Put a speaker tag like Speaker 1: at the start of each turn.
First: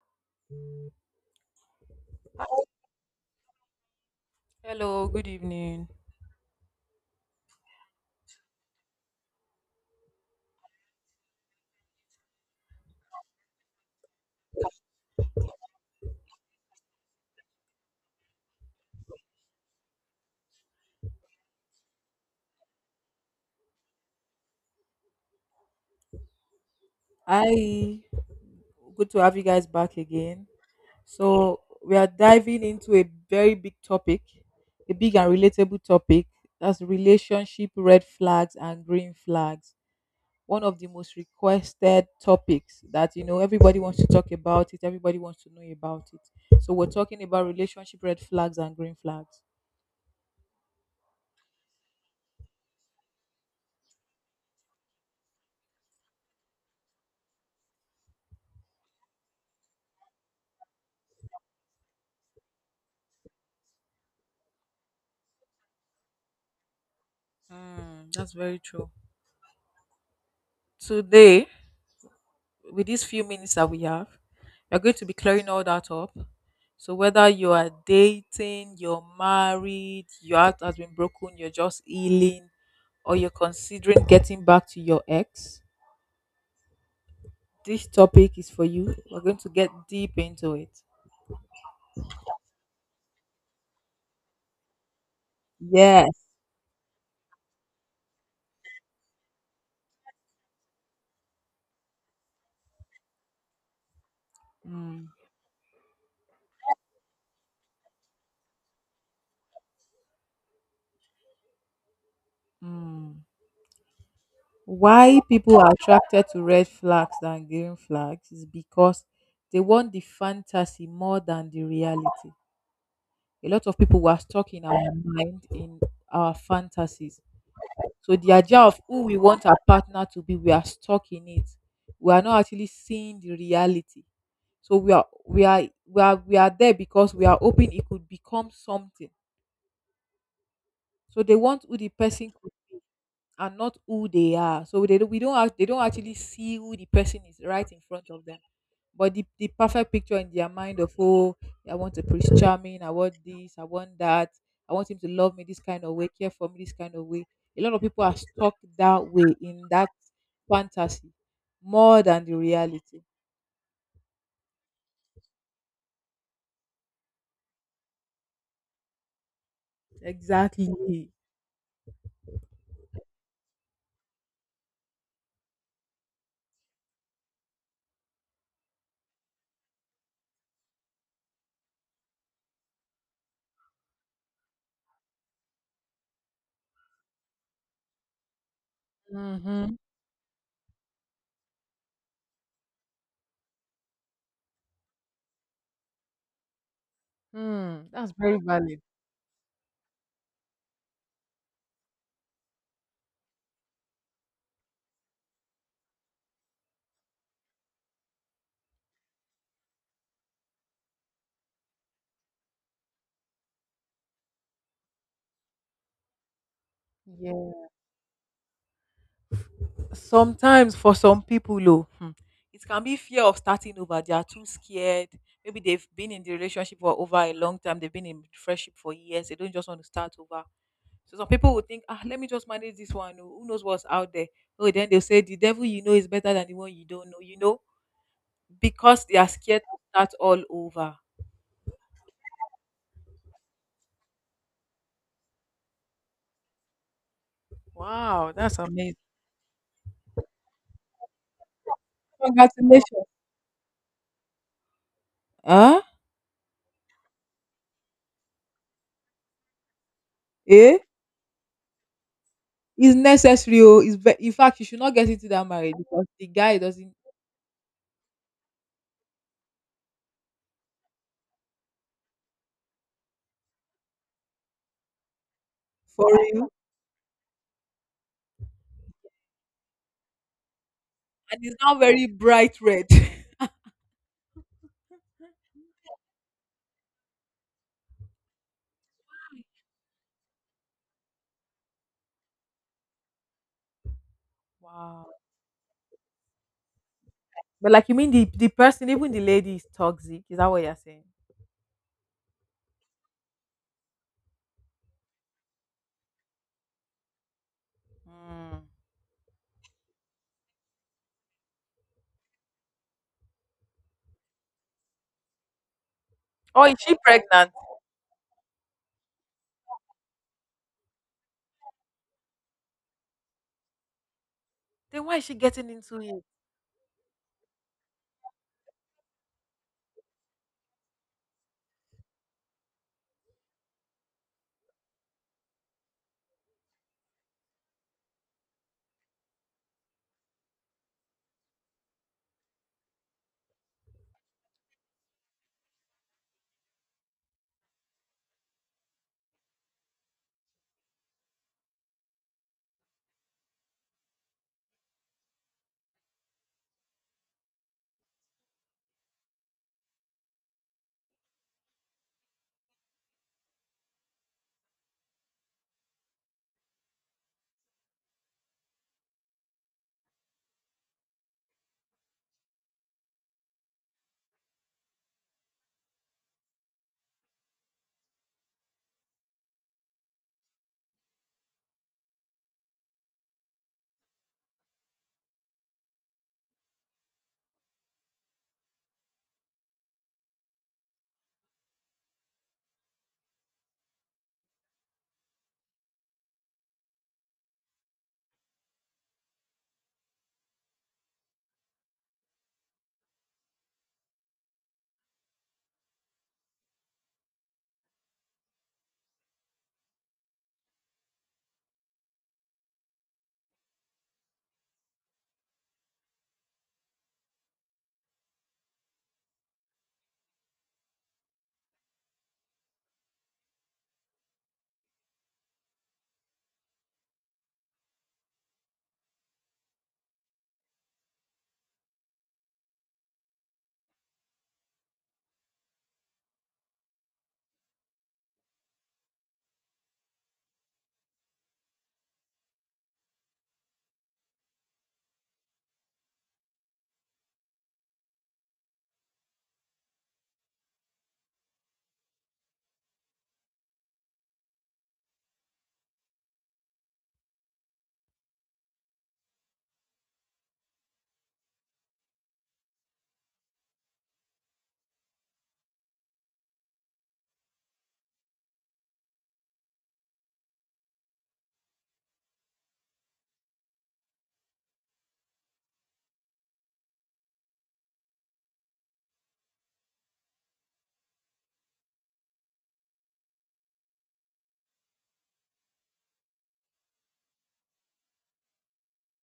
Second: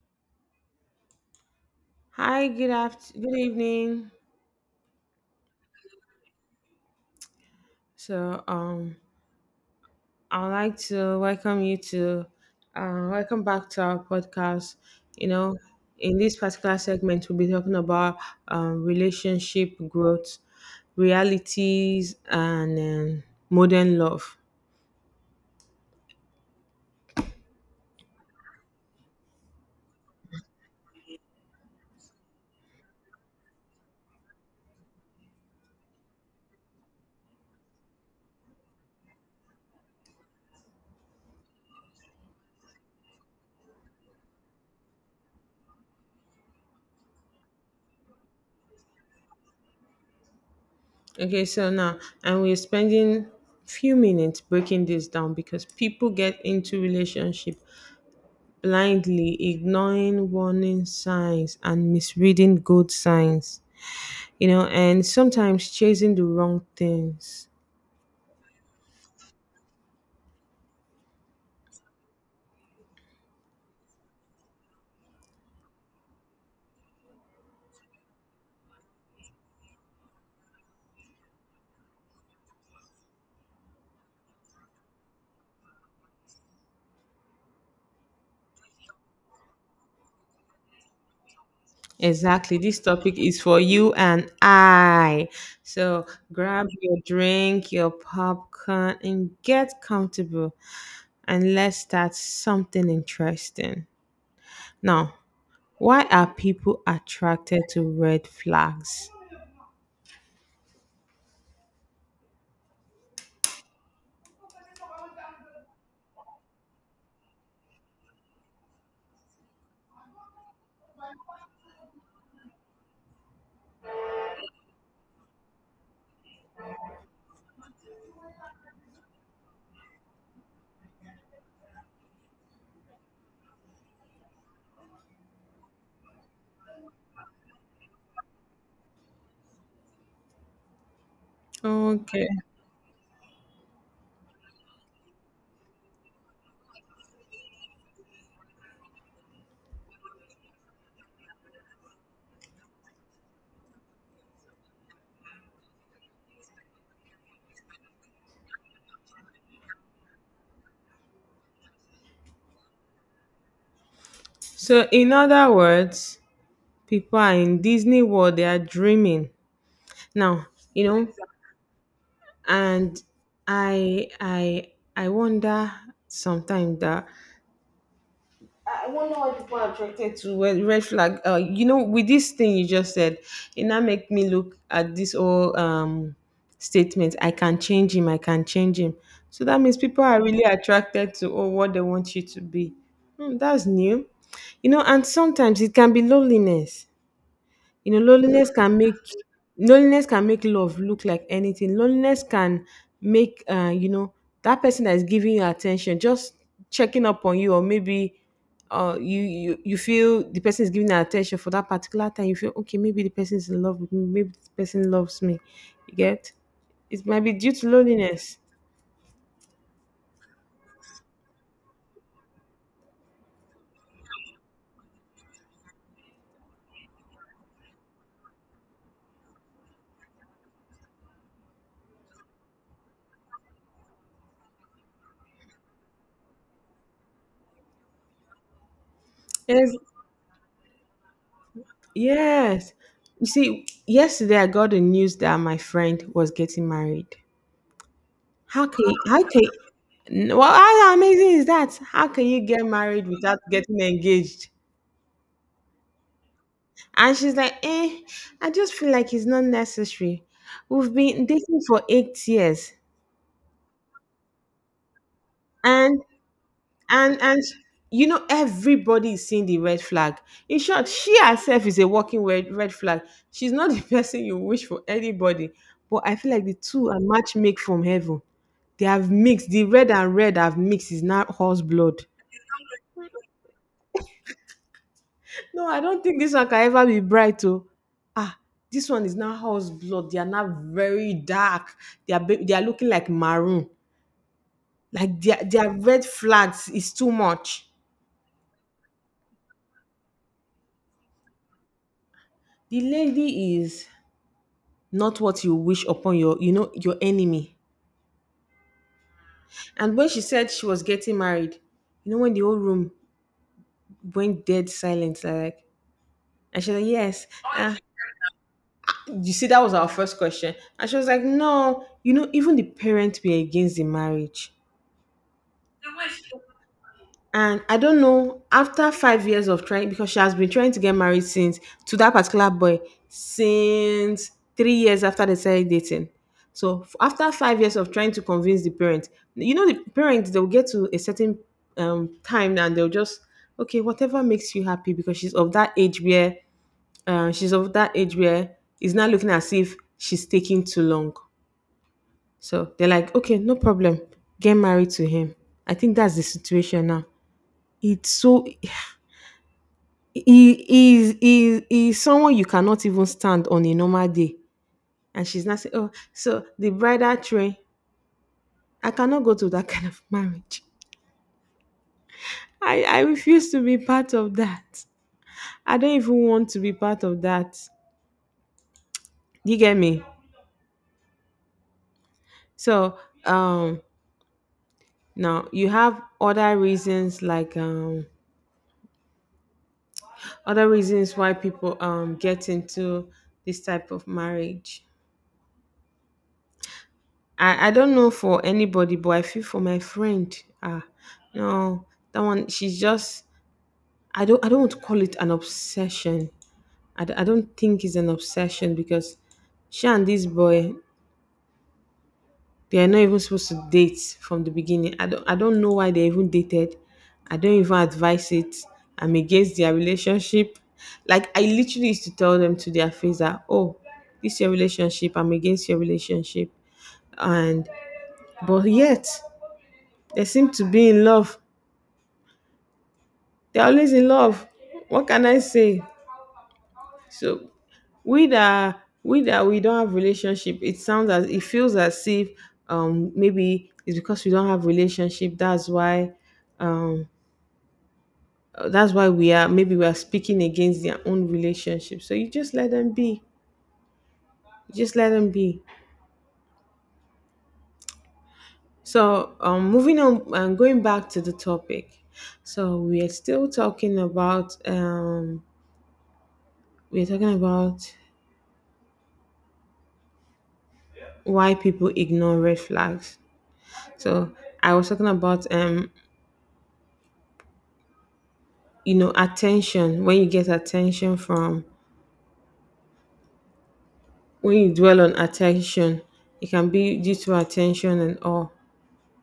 Speaker 1: Hi, good evening.
Speaker 2: Hello, good evening.
Speaker 1: So, um, I would like to welcome you to, welcome back to our podcast. You know, in this particular segment, we'll be talking about relationship growth, realities, and modern love.
Speaker 2: Hi, good to have you guys back again. So, we are diving into a very big topic, a big and relatable topic that's relationship red flags and green flags. One of the most requested topics that everybody wants to talk about it, everybody wants to know about it. So, we're talking about relationship red flags and green flags.
Speaker 1: Okay, so now, and we're spending few minutes breaking this down because people get into relationship blindly ignoring warning signs and misreading good signs, you know, and sometimes chasing the wrong things.
Speaker 2: Mm, that's very true. Today, with these few minutes that we have, we're going to be clearing all that up. So whether you are dating, you're married, your heart has been broken, you're just healing, or you're considering getting back to your ex, this topic is for you. We're going to get deep into it.
Speaker 1: Exactly. This topic is for you and I. So
Speaker 2: Yes.
Speaker 1: grab your drink, your popcorn, and get comfortable. And let's start something interesting.
Speaker 2: Mm,
Speaker 1: Now, why are people attracted to red flags?
Speaker 2: mm. Why people are attracted to red flags than green flags is because they want the fantasy more than the reality. A lot of people were stuck in our mind in our fantasies. So the idea of who we want our partner to be, we are stuck in it. We are not actually seeing the reality. So we are there because we are hoping it could become something. So they want who the
Speaker 1: Okay.
Speaker 2: person could be are not who they are. So they don't, we don't act, they don't actually see who the person is right in front of them. But the perfect picture in their mind of oh, I want a prince charming, I want this, I want that, I want him to love me this kind of way, care for me this kind of way. A lot of people are stuck that way in that fantasy more than the reality.
Speaker 1: So, in other words, people are in Disney World, they are dreaming. Now, you know,
Speaker 2: Exactly.
Speaker 1: and i i I wonder sometimes that I wonder why people are attracted to red flag, you know, with this thing you just said, it now make me look at this whole statement, I can change him, I can change him. So that
Speaker 2: Mm-hmm.
Speaker 1: means people are really attracted to, oh, what they want you to be. Hmm, that's new. You know, and sometimes it can be loneliness.
Speaker 2: Mm,
Speaker 1: You know,
Speaker 2: that's very valid.
Speaker 1: loneliness can make love look like anything. Loneliness can make, you know, that person that is giving you attention, just checking up on you, or maybe you, you feel the person is giving you attention for that particular time. You feel okay, maybe the person is in love with me, maybe this person loves me. You get? It might be due to loneliness.
Speaker 2: Sometimes for some people oh, it can be fear of starting over. They are too scared. Maybe they've been in the relationship for over a long time. They've been in friendship for years. They don't just want to start over. So some people would think, ah, let me just manage this one. Oh, who knows what's out there? Oh, then they'll say the devil you know is better than the one you don't know because they are scared
Speaker 1: Yes,
Speaker 2: to start all over.
Speaker 1: yes. You see, yesterday I got the news that my friend was getting married.
Speaker 2: Wow, that's
Speaker 1: How can
Speaker 2: amazing.
Speaker 1: you, how can well, how amazing is that? How can you get
Speaker 2: Congratulations.
Speaker 1: married without getting engaged?
Speaker 2: Huh.
Speaker 1: And she's like, eh, I just feel like it's not necessary.
Speaker 2: Eh?
Speaker 1: We've been dating for 8 years.
Speaker 2: It's necessary. Oh, in fact, you should not get into that marriage
Speaker 1: And
Speaker 2: because the guy doesn't.
Speaker 1: and you know, everybody is seeing the red flag. In short, she herself is a walking red flag. She's not the person you wish for anybody. But
Speaker 2: For
Speaker 1: I feel like
Speaker 2: real.
Speaker 1: the two are match make from heaven. They have mixed the red, and red have mixed is now
Speaker 2: And it's
Speaker 1: horse
Speaker 2: not
Speaker 1: blood.
Speaker 2: very bright red.
Speaker 1: No, I don't think this one can ever be bright. Oh, ah, this one is now house blood. They are now very dark. They are looking like maroon.
Speaker 2: Wow.
Speaker 1: Like their red flags is too much.
Speaker 2: But like you mean the person, even the lady is toxic. Is that what you're saying?
Speaker 1: The lady is not what you wish upon your, you know, your enemy.
Speaker 2: Mm.
Speaker 1: And when she said she was getting married, you know, when the whole room went dead silent, like, and
Speaker 2: Oh,
Speaker 1: she
Speaker 2: is
Speaker 1: was like,
Speaker 2: she
Speaker 1: yes.
Speaker 2: pregnant?
Speaker 1: Ah, you see, that was our first question. And she was like, no, you know, even the parents were against the marriage.
Speaker 2: Then why is she getting into it?
Speaker 1: And I don't know, after 5 years of trying, because she has been trying to get married since, to that particular boy, since 3 years after they started dating. So after 5 years of trying to convince the parents, you know, the parents they'll get to a certain time and they'll just, okay, whatever makes you happy, because she's of that age where, uh, she's of that age where it's not looking as if she's taking too long. So they're like, okay, no problem, get married to him. I think that's the situation now. It's so he is someone you cannot even stand on a normal day, and she's not saying, oh, so the bridal train, I cannot go to that kind of marriage. I refuse to be part of that. I don't even want to be part of that. Do you get me? So, um now you have other reasons like, other reasons why people get into this type of marriage. I don't know for anybody, but I feel for my friend. Ah, no, that one. She's just. I don't. I don't want to call it an obsession. I don't think it's an obsession because she and this boy, they are not even supposed to date from the beginning. I don't. I don't know why they even dated. I don't even advise it. I'm against their relationship. Like I literally used to tell them to their face that, oh, this your relationship, I'm against your relationship. And but yet they seem to be in love. They're always in love. What can I say? So, we don't have relationship, it feels as if, maybe it's because we don't have relationship. That's why, um that's why we are, maybe we are speaking against their own relationship. So you just let them be. You just let them be. So, moving on and going back to the topic. So we are still talking about, we're talking about why people ignore red flags. So I was talking about, you know, attention. When you dwell on attention, it can be due to attention and all.